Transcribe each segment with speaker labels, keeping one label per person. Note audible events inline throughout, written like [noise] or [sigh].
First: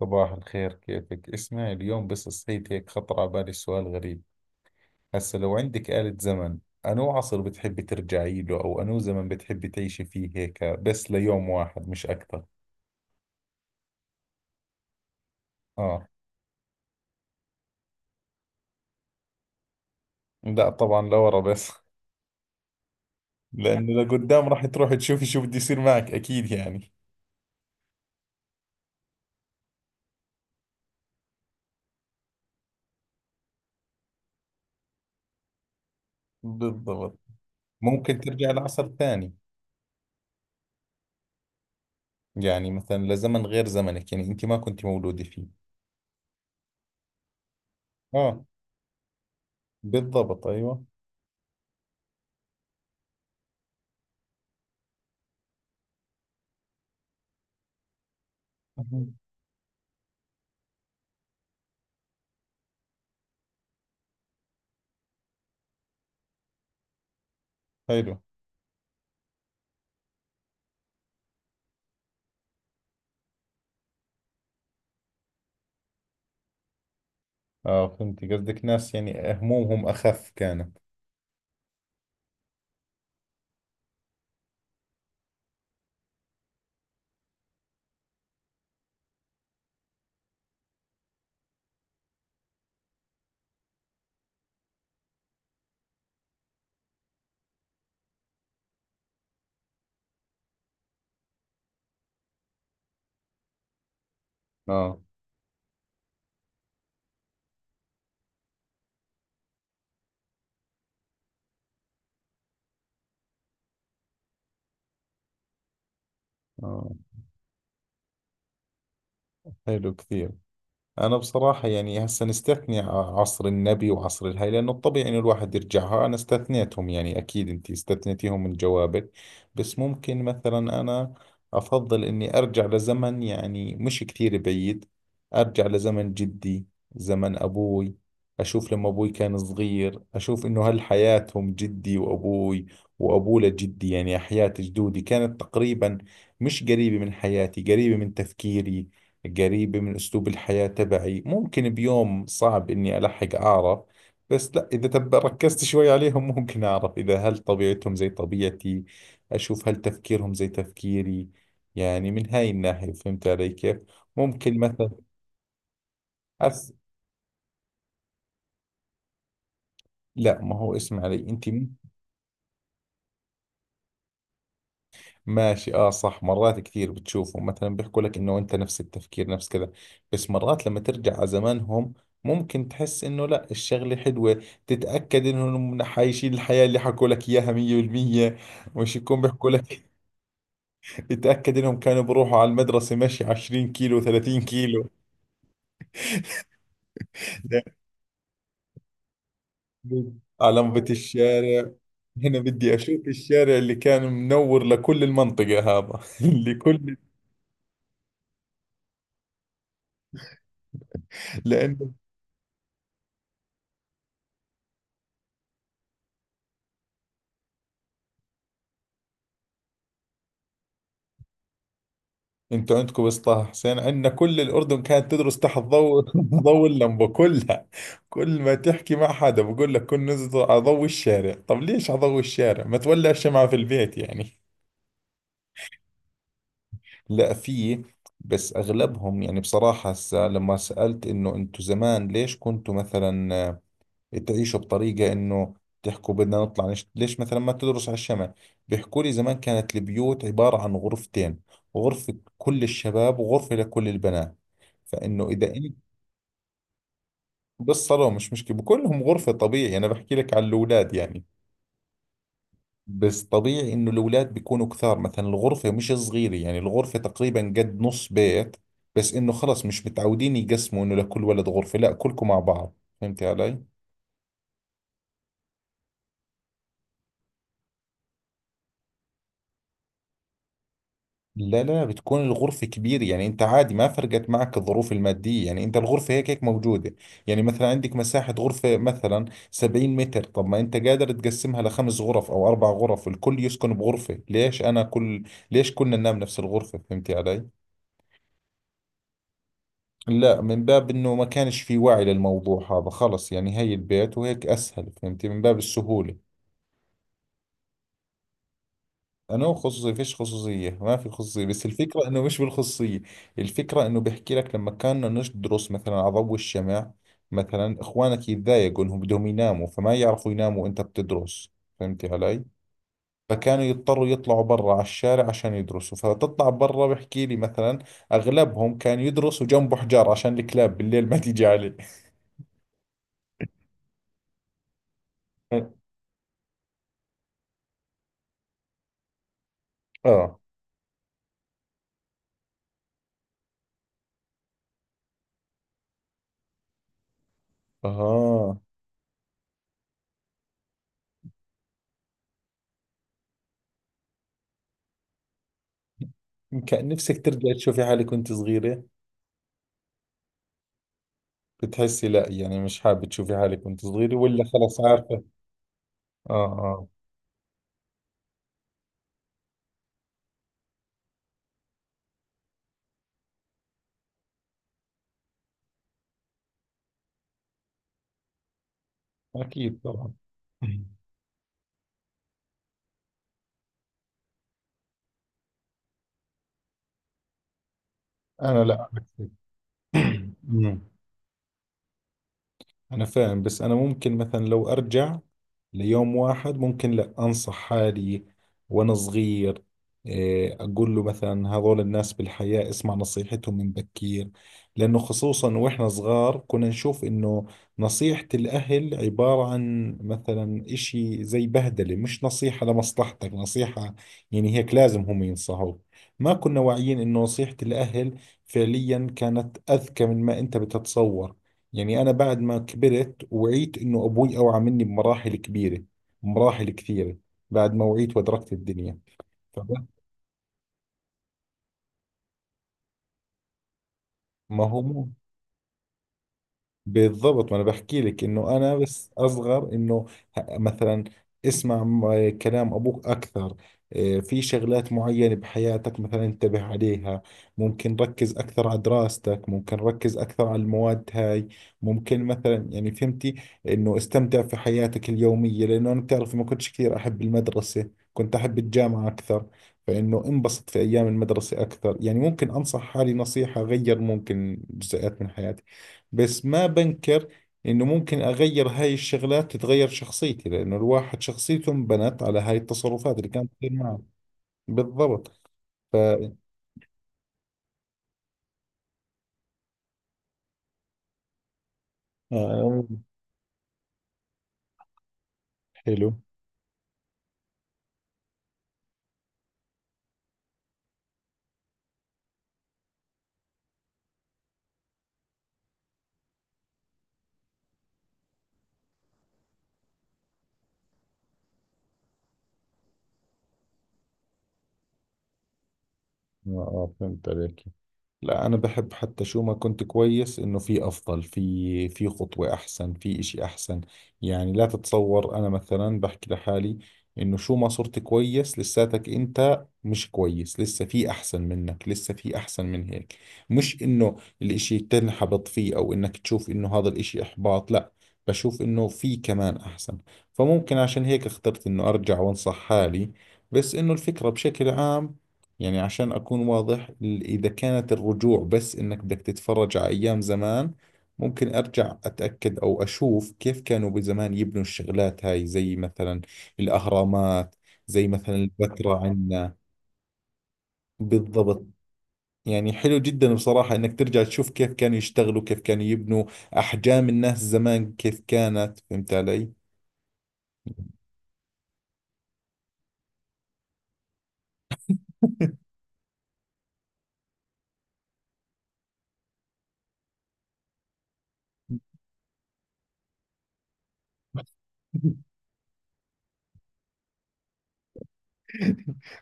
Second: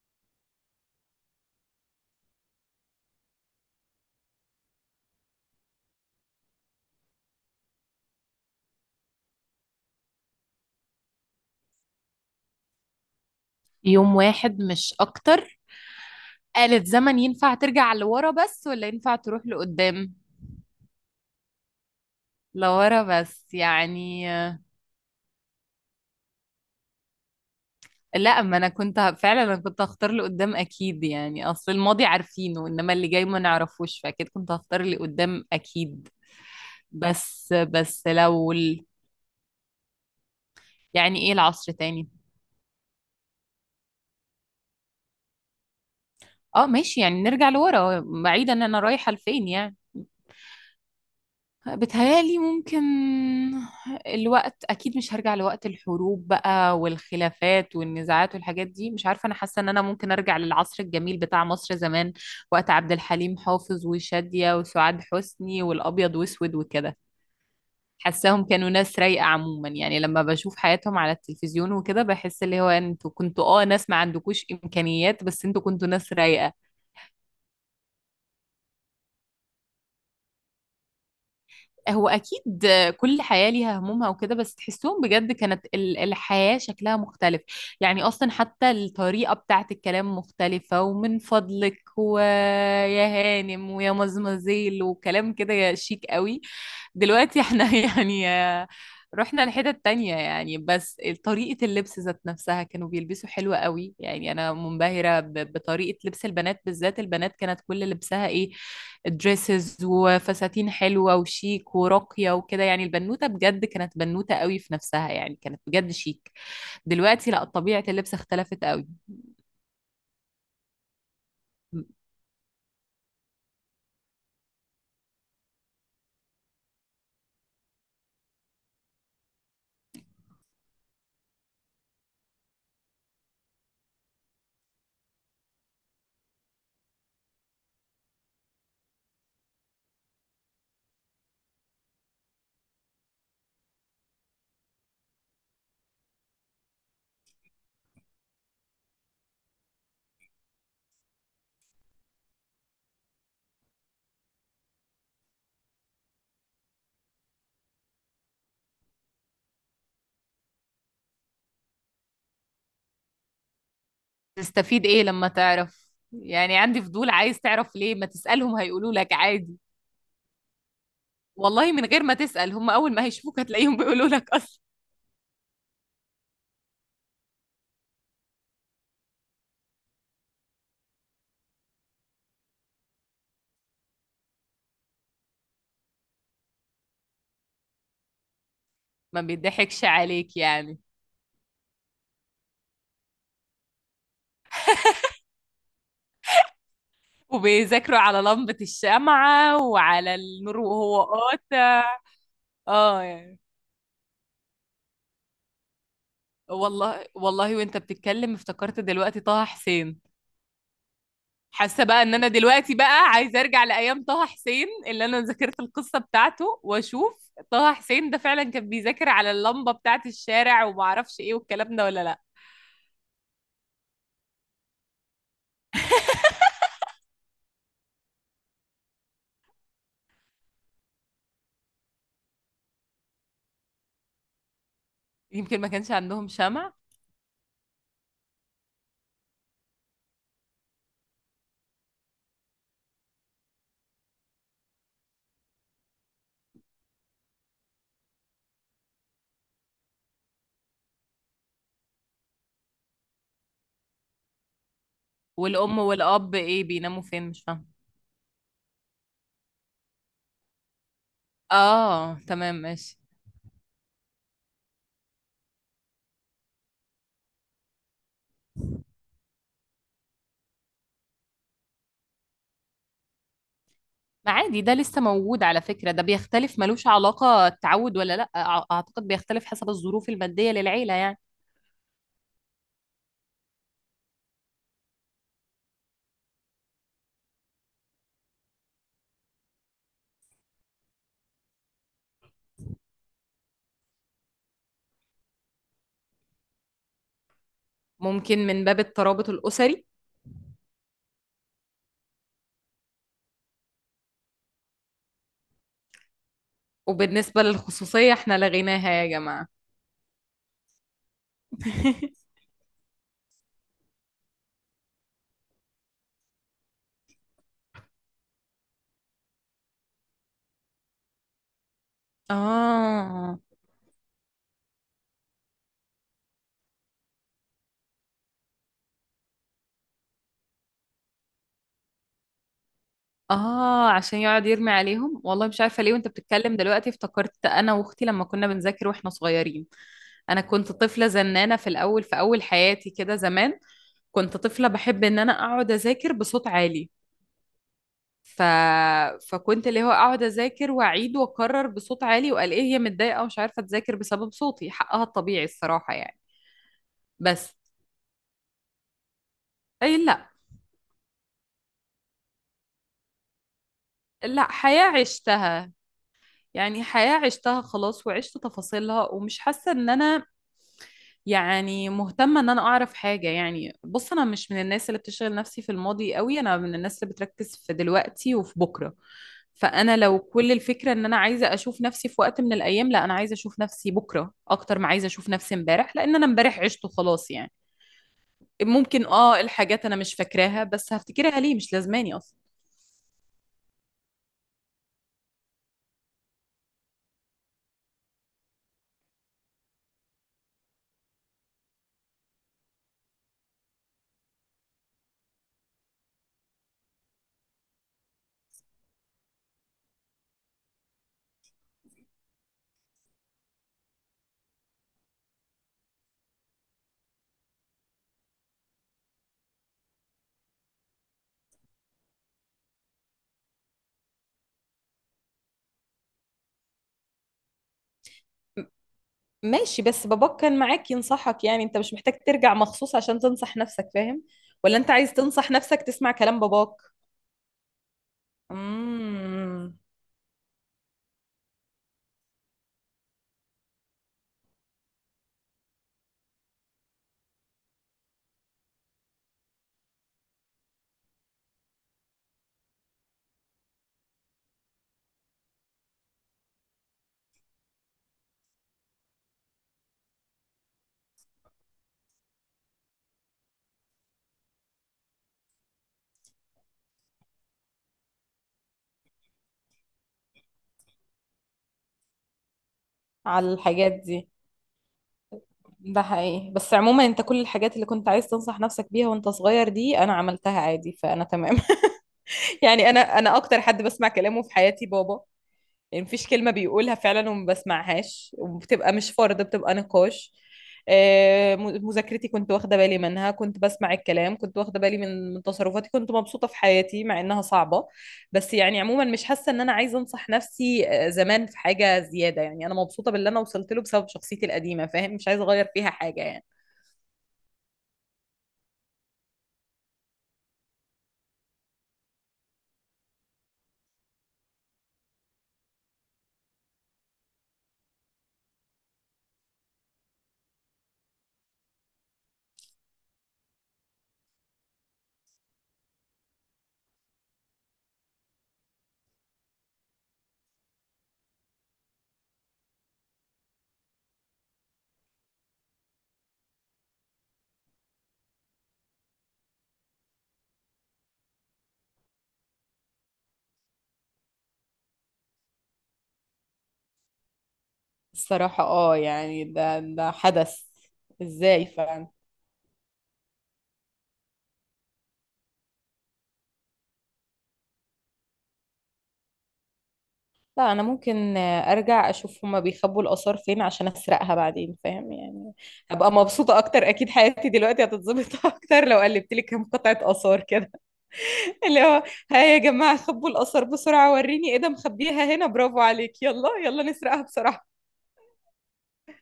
Speaker 1: صباح الخير، كيفك؟ اسمعي، اليوم بس صحيت هيك خطر على بالي سؤال غريب. هسا لو عندك آلة زمن، أنو عصر بتحبي ترجعي له أو أنو زمن بتحبي تعيشي فيه هيك بس ليوم واحد مش أكثر؟
Speaker 2: يوم واحد مش اكتر.
Speaker 1: آه.
Speaker 2: آلة زمن ينفع ترجع لورا بس ولا ينفع تروح لقدام؟
Speaker 1: لا طبعا لورا بس.
Speaker 2: لورا
Speaker 1: [laughs]
Speaker 2: بس
Speaker 1: لأنه
Speaker 2: يعني
Speaker 1: لقدام راح تروح تشوفي شو بده يصير معك أكيد يعني.
Speaker 2: لا، ما انا كنت ه- فعلا انا كنت هختار لقدام اكيد، يعني اصل الماضي عارفينه انما اللي جاي ما نعرفوش، فاكيد كنت هختار اللي قدام اكيد.
Speaker 1: بالضبط.
Speaker 2: بس
Speaker 1: ممكن ترجع لعصر ثاني.
Speaker 2: يعني ايه العصر تاني؟
Speaker 1: يعني مثلا لزمن غير زمنك، يعني أنت ما كنت مولودة فيه.
Speaker 2: اه ماشي، يعني نرجع لورا
Speaker 1: آه.
Speaker 2: بعيدا، انا رايحة لفين يعني؟
Speaker 1: بالضبط، أيوة.
Speaker 2: بتهيألي ممكن الوقت. أكيد مش هرجع لوقت الحروب بقى والخلافات والنزاعات والحاجات دي، مش
Speaker 1: [laughs]
Speaker 2: عارفة، أنا حاسة إن أنا ممكن أرجع للعصر الجميل بتاع مصر زمان، وقت عبد الحليم حافظ وشادية وسعاد حسني والأبيض وأسود وكده.
Speaker 1: حلو.
Speaker 2: حاساهم كانوا ناس رايقة عموما، يعني لما بشوف حياتهم على التلفزيون وكده بحس اللي هو انتوا كنتوا ناس ما عندكوش إمكانيات بس انتوا كنتوا ناس رايقة.
Speaker 1: اه، فهمت قصدك، ناس يعني همومهم اخف كانت.
Speaker 2: هو اكيد كل حياه ليها همومها وكده، بس تحسهم بجد كانت الحياه شكلها مختلف. يعني اصلا حتى الطريقه بتاعت الكلام مختلفه، ومن فضلك ويا هانم ويا مزمزيل وكلام كده شيك قوي. دلوقتي احنا [laughs] يعني رحنا لحتت تانية يعني. بس طريقة اللبس ذات نفسها كانوا بيلبسوا حلوة قوي، يعني أنا
Speaker 1: اه،
Speaker 2: منبهرة بطريقة لبس البنات، بالذات البنات كانت كل لبسها إيه، دريسز وفساتين حلوة وشيك وراقية وكده، يعني البنوتة بجد كانت بنوتة قوي في نفسها يعني، كانت بجد شيك.
Speaker 1: اه.
Speaker 2: دلوقتي لا، طبيعة اللبس اختلفت قوي.
Speaker 1: حلو كثير. أنا بصراحة يعني هسا نستثني عصر النبي وعصر الهي، لأنه الطبيعي إنه الواحد يرجعها، أنا استثنيتهم، يعني أكيد أنت استثنيتيهم من جوابك. بس ممكن مثلا أنا أفضل إني أرجع لزمن يعني مش كثير بعيد. أرجع لزمن جدي، زمن أبوي. أشوف لما أبوي كان صغير، أشوف إنه هل حياتهم جدي وأبوي وأبوه لجدي، يعني حياة جدودي كانت تقريبا مش قريبة من حياتي، قريبة من تفكيري، قريبة من أسلوب الحياة تبعي. ممكن بيوم صعب إني ألحق أعرف، بس لا، إذا تب ركزت شوي عليهم ممكن أعرف إذا هل طبيعتهم زي طبيعتي، أشوف هل تفكيرهم زي تفكيري. يعني من هاي الناحية فهمت علي كيف. ممكن
Speaker 2: تستفيد
Speaker 1: مثلا
Speaker 2: ايه لما تعرف؟ يعني
Speaker 1: أس...
Speaker 2: عندي فضول عايز تعرف ليه؟ ما تسألهم هيقولوا لك عادي.
Speaker 1: لا ما هو اسمع علي أنت.
Speaker 2: والله من غير ما تسأل، هم اول ما هيشوفوك هتلاقيهم بيقولوا لك اصلا.
Speaker 1: ماشي، اه صح، مرات كثير بتشوفهم مثلا بيحكوا لك انه انت نفس التفكير، نفس كذا. بس مرات لما ترجع على زمانهم ممكن تحس انه لا الشغلة حلوة. تتأكد انهم حايشين الحياة اللي حكوا لك اياها 100%، مش يكون
Speaker 2: ما
Speaker 1: بيحكوا لك.
Speaker 2: بيضحكش عليك يعني.
Speaker 1: [laughs] تتأكد انهم كانوا بروحوا على المدرسة مشي 20 كيلو، 30 كيلو.
Speaker 2: وبيذاكروا على لمبة الشمعة وعلى
Speaker 1: [laughs]
Speaker 2: النور
Speaker 1: على لمبة
Speaker 2: وهو
Speaker 1: الشارع.
Speaker 2: قاطع.
Speaker 1: هنا بدي
Speaker 2: اه
Speaker 1: أشوف
Speaker 2: يعني.
Speaker 1: الشارع اللي كان منور لكل المنطقة هذا، [laughs] لكل.
Speaker 2: والله والله وانت بتتكلم افتكرت دلوقتي طه حسين. حاسه
Speaker 1: لأنه
Speaker 2: بقى ان انا دلوقتي بقى عايزه ارجع لايام طه حسين، اللي انا ذاكرت القصه بتاعته، واشوف طه حسين ده فعلا كان بيذاكر على اللمبه بتاعه الشارع وما اعرفش ايه والكلام ده ولا لا.
Speaker 1: انتوا عندكم بس طه حسين، عندنا كل الاردن كانت تدرس تحت ضوء [laughs] ضوء اللمبه كلها. كل ما تحكي مع حدا بقول لك كن نزل على ضوء الشارع. طب ليش على ضوء الشارع؟ ما تولع الشمعة في البيت يعني.
Speaker 2: يمكن ما كانش عندهم شمع.
Speaker 1: لا، في، بس اغلبهم. يعني بصراحه هسه لما سالت انه انتوا زمان ليش كنتوا مثلا تعيشوا بطريقة إنه تحكوا بدنا نطلع ليش مثلا ما تدرس على الشمال، بيحكوا لي زمان كانت البيوت عبارة عن غرفتين، غرفة كل الشباب وغرفة لكل البنات. فإنه إذا أنت
Speaker 2: والام والاب ايه بيناموا فين؟ مش فاهمه.
Speaker 1: بالصالون مش مشكلة بكلهم غرفة طبيعي. أنا بحكي لك على الأولاد يعني.
Speaker 2: اه تمام ماشي.
Speaker 1: بس طبيعي إنه الأولاد بيكونوا كثار، مثلا الغرفة مش صغيرة، يعني الغرفة تقريبا قد نص بيت، بس إنه خلص مش متعودين يقسموا إنه لكل ولد غرفة، لا كلكم مع بعض. فهمت علي؟
Speaker 2: ما عادي، ده لسه موجود على فكره، ده بيختلف ملوش علاقه التعود ولا لا، اعتقد بيختلف حسب الظروف الماديه للعيله يعني.
Speaker 1: لا لا، بتكون الغرفة كبيرة، يعني انت عادي، ما فرقت معك الظروف المادية، يعني انت الغرفة هيك هيك موجودة. يعني مثلا عندك مساحة غرفة مثلا 70 متر، طب ما انت قادر تقسمها لخمس غرف او اربع غرف، الكل يسكن بغرفة. ليش انا كل، ليش كلنا ننام نفس الغرفة؟ فهمتي علي؟
Speaker 2: ممكن من باب الترابط الاسري.
Speaker 1: لا، من باب انه ما كانش في وعي للموضوع هذا، خلص يعني هي البيت وهيك اسهل، فهمتي، من باب السهولة.
Speaker 2: وبالنسبة للخصوصية احنا لغيناها يا جماعة.
Speaker 1: انا خصوصي فيش خصوصيه، ما في خصوصيه، بس الفكره انه
Speaker 2: [laughs]
Speaker 1: مش بالخصوصيه. الفكره انه بحكي لك لما كنا ندرس مثلا على ضوء الشمع، مثلا اخوانك يتضايقوا انهم بدهم يناموا فما يعرفوا يناموا وانت بتدرس. فهمتي علي؟
Speaker 2: اه
Speaker 1: فكانوا يضطروا يطلعوا برا على الشارع عشان يدرسوا، فتطلع برا بحكي لي مثلا اغلبهم كان يدرسوا جنبه حجار عشان الكلاب بالليل ما تيجي عليه.
Speaker 2: اه. عشان يقعد يرمي عليهم. والله مش عارفة
Speaker 1: [laughs]
Speaker 2: ليه وانت بتتكلم دلوقتي افتكرت انا واختي لما كنا بنذاكر واحنا صغيرين.
Speaker 1: اه،
Speaker 2: انا كنت طفلة زنانة في الاول، في اول حياتي كده زمان، كنت طفلة بحب ان انا اقعد اذاكر بصوت عالي. ف...
Speaker 1: اه.
Speaker 2: فكنت اللي هو اقعد اذاكر واعيد واكرر بصوت عالي، وقال ايه هي متضايقة ومش عارفة تذاكر بسبب صوتي، حقها الطبيعي الصراحة يعني.
Speaker 1: كان نفسك ترجع
Speaker 2: بس
Speaker 1: تشوفي حالك وانت صغيرة؟
Speaker 2: اي لا.
Speaker 1: بتحسي لا، يعني مش حابة تشوفي حالك وانت صغيرة، ولا
Speaker 2: لا،
Speaker 1: خلص
Speaker 2: حياة
Speaker 1: عارفة؟
Speaker 2: عشتها،
Speaker 1: اه،
Speaker 2: يعني
Speaker 1: اه.
Speaker 2: حياة عشتها خلاص، وعشت تفاصيلها، ومش حاسة ان انا يعني مهتمة ان انا اعرف حاجة يعني. بص انا مش من الناس اللي بتشغل نفسي في الماضي قوي، انا من الناس اللي بتركز في دلوقتي وفي بكرة.
Speaker 1: اكيد
Speaker 2: فانا
Speaker 1: طبعا.
Speaker 2: لو كل
Speaker 1: [laughs]
Speaker 2: الفكرة ان انا عايزة اشوف نفسي في وقت من الايام، لا، انا عايزة اشوف نفسي بكرة اكتر ما عايزة اشوف نفسي امبارح، لان انا امبارح عشته خلاص يعني.
Speaker 1: انا لا،
Speaker 2: ممكن،
Speaker 1: عكسك.
Speaker 2: الحاجات انا مش
Speaker 1: [clears throat]
Speaker 2: فاكراها
Speaker 1: أمم.
Speaker 2: بس هفتكرها ليه، مش لازماني اصلا.
Speaker 1: أنا فاهم، بس أنا ممكن مثلا لو أرجع ليوم واحد ممكن لا أنصح حالي وأنا صغير. إيه، أقول له مثلا هذول الناس بالحياة اسمع نصيحتهم من بكير. لأنه خصوصا وإحنا صغار كنا نشوف إنه نصيحة الأهل عبارة عن مثلا إشي زي بهدلة، مش نصيحة لمصلحتك نصيحة، يعني هيك لازم هم ينصحوك. ما كنا واعيين إنه نصيحة الأهل فعليا كانت أذكى من ما أنت بتتصور. يعني أنا بعد ما كبرت وعيت إنه أبوي أوعى مني بمراحل كبيرة، بمراحل كثيرة، بعد ما وعيت وأدركت الدنيا.
Speaker 2: ماشي، بس باباك كان معاك ينصحك، يعني انت مش محتاج ترجع مخصوص عشان تنصح نفسك، فاهم؟
Speaker 1: فما
Speaker 2: ولا انت
Speaker 1: هو
Speaker 2: عايز تنصح نفسك تسمع كلام باباك؟
Speaker 1: بالضبط، ما انا بحكي لك انه انا بس اصغر
Speaker 2: امم.
Speaker 1: انه مثلا اسمع كلام ابوك اكثر. إيه، في شغلات معينة بحياتك مثلا انتبه عليها. ممكن ركز اكثر على دراستك، ممكن ركز اكثر على المواد هاي، ممكن مثلا يعني فهمتي انه استمتع في حياتك اليومية. لانه انا بتعرفي ما كنتش كثير احب المدرسة، كنت احب الجامعة اكثر. فانه انبسط في ايام المدرسة اكثر. يعني ممكن انصح حالي نصيحة غير، ممكن جزئيات من حياتي، بس ما بنكر انه ممكن اغير هاي الشغلات تتغير شخصيتي، لانه الواحد شخصيته انبنت على هاي التصرفات اللي كانت
Speaker 2: على
Speaker 1: تصير
Speaker 2: الحاجات
Speaker 1: معه.
Speaker 2: دي.
Speaker 1: بالضبط. ف
Speaker 2: ده حقيقي، بس عموما انت كل الحاجات اللي كنت عايز تنصح نفسك بيها وانت صغير دي انا عملتها عادي، فانا تمام. [laughs]
Speaker 1: آه،
Speaker 2: يعني انا اكتر حد بسمع كلامه في حياتي بابا. يعني
Speaker 1: حلو.
Speaker 2: مفيش كلمة بيقولها فعلا وما بسمعهاش، وبتبقى مش فرض، بتبقى نقاش. مذاكرتي كنت واخدة بالي منها، كنت بسمع الكلام، كنت واخدة بالي من تصرفاتي، كنت مبسوطة في حياتي مع إنها صعبة. بس يعني عموما مش حاسة إن أنا عايزة أنصح نفسي زمان في حاجة زيادة، يعني أنا مبسوطة باللي أنا وصلت له بسبب شخصيتي القديمة، فاهم؟ مش عايزة أغير فيها حاجة يعني.
Speaker 1: اه، آه، فهمت عليك. لا انا بحب حتى شو ما كنت كويس انه في افضل، في في خطوة احسن، في اشي احسن. يعني لا تتصور انا مثلا بحكي لحالي انه شو ما صرت كويس لساتك انت مش كويس، لسه في احسن منك، لسه في احسن من هيك. مش انه الاشي تنحبط فيه او انك تشوف انه هذا الاشي احباط، لا، بشوف انه في كمان احسن. فممكن عشان هيك اخترت انه ارجع وانصح حالي. بس انه الفكرة بشكل عام، يعني عشان أكون واضح، إذا كانت الرجوع بس إنك بدك تتفرج على أيام زمان، ممكن أرجع أتأكد أو أشوف كيف كانوا بزمان يبنوا الشغلات هاي، زي مثلا الأهرامات، زي مثلا
Speaker 2: الصراحة
Speaker 1: البتراء
Speaker 2: يعني
Speaker 1: عندنا.
Speaker 2: ده حدث
Speaker 1: بالضبط.
Speaker 2: ازاي؟
Speaker 1: يعني حلو جدا بصراحة إنك ترجع تشوف كيف كانوا يشتغلوا، كيف كانوا يبنوا، أحجام الناس زمان كيف كانت، فهمت علي؟
Speaker 2: لا، انا ممكن ارجع اشوف هما بيخبوا الاثار فين عشان اسرقها بعدين، فاهم يعني؟ هبقى مبسوطه اكتر اكيد، حياتي دلوقتي هتتظبط [laughs] اكتر لو قلبت لي كام قطعه اثار كده. [laughs] اللي هو ها يا جماعه خبوا الاثار بسرعه، وريني ايه ده، مخبيها
Speaker 1: [laughs]
Speaker 2: هنا، برافو عليك، يلا يلا نسرقها بسرعه.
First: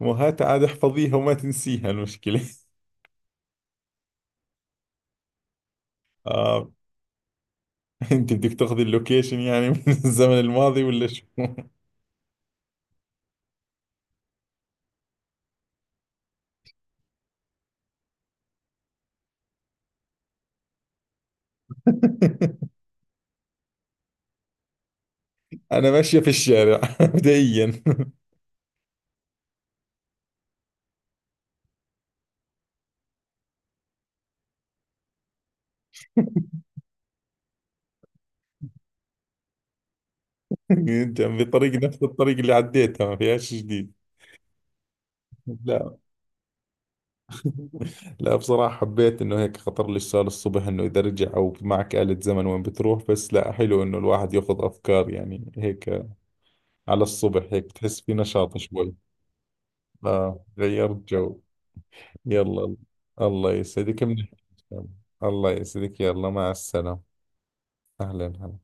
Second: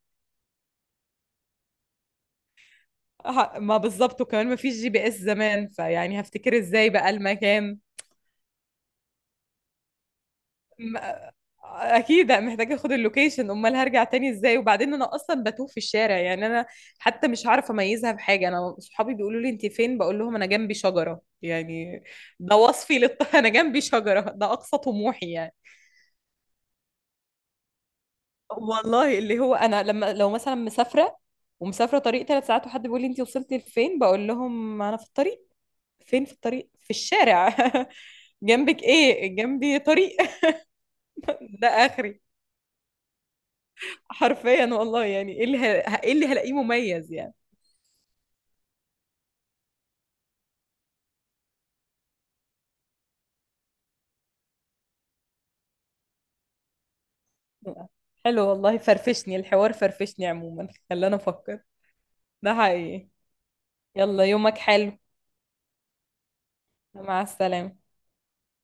Speaker 1: وهات عاد احفظيها وما تنسيها المشكلة. [laughs]
Speaker 2: ما بالظبط، وكمان ما فيش GPS زمان فيعني هفتكر
Speaker 1: آه.
Speaker 2: ازاي بقى المكان.
Speaker 1: انت بدك تاخذي اللوكيشن يعني من الزمن الماضي
Speaker 2: م-
Speaker 1: ولا شو؟ [laughs]
Speaker 2: اكيد محتاجه اخد اللوكيشن، امال هرجع تاني ازاي؟ وبعدين انا اصلا بتوه في الشارع يعني، انا حتى مش عارفه اميزها بحاجه، انا صحابي بيقولوا لي انت فين، بقول لهم انا جنبي شجره يعني. [laughs] انا جنبي شجره، ده اقصى طموحي يعني.
Speaker 1: انا ماشية في الشارع [laughs] بدئيا. [laughs]
Speaker 2: والله اللي هو انا لما لو مثلا مسافره، ومسافره طريق 3 ساعات، وحد بيقول لي انت وصلتي لفين، بقول لهم انا في الطريق. فين في الطريق؟ في الشارع. [laughs] جنبك ايه؟ جنبي طريق.
Speaker 1: انت عم
Speaker 2: [laughs] ده
Speaker 1: بطريق نفس
Speaker 2: اخري.
Speaker 1: الطريق اللي عديتها ما فيهاش جديد.
Speaker 2: حرفيا والله. يعني
Speaker 1: لا
Speaker 2: ايه اللي هلاقيه مميز يعني؟
Speaker 1: لا، بصراحة حبيت انه هيك خطر لي السؤال الصبح انه اذا رجع او معك آلة زمن وين بتروح. بس لا حلو انه الواحد ياخذ افكار يعني هيك على الصبح، هيك بتحس في
Speaker 2: حلو
Speaker 1: نشاط
Speaker 2: والله،
Speaker 1: شوي.
Speaker 2: فرفشني الحوار، فرفشني
Speaker 1: اه،
Speaker 2: عموما،
Speaker 1: غيرت
Speaker 2: خلاني
Speaker 1: جو.
Speaker 2: افكر. ده
Speaker 1: يلا،
Speaker 2: حقيقي.
Speaker 1: الله يسعدك،
Speaker 2: يلا
Speaker 1: منيح.
Speaker 2: يومك حلو.
Speaker 1: الله يسعدك، يلا مع السلامة.
Speaker 2: مع السلامة.
Speaker 1: اهلا هلا.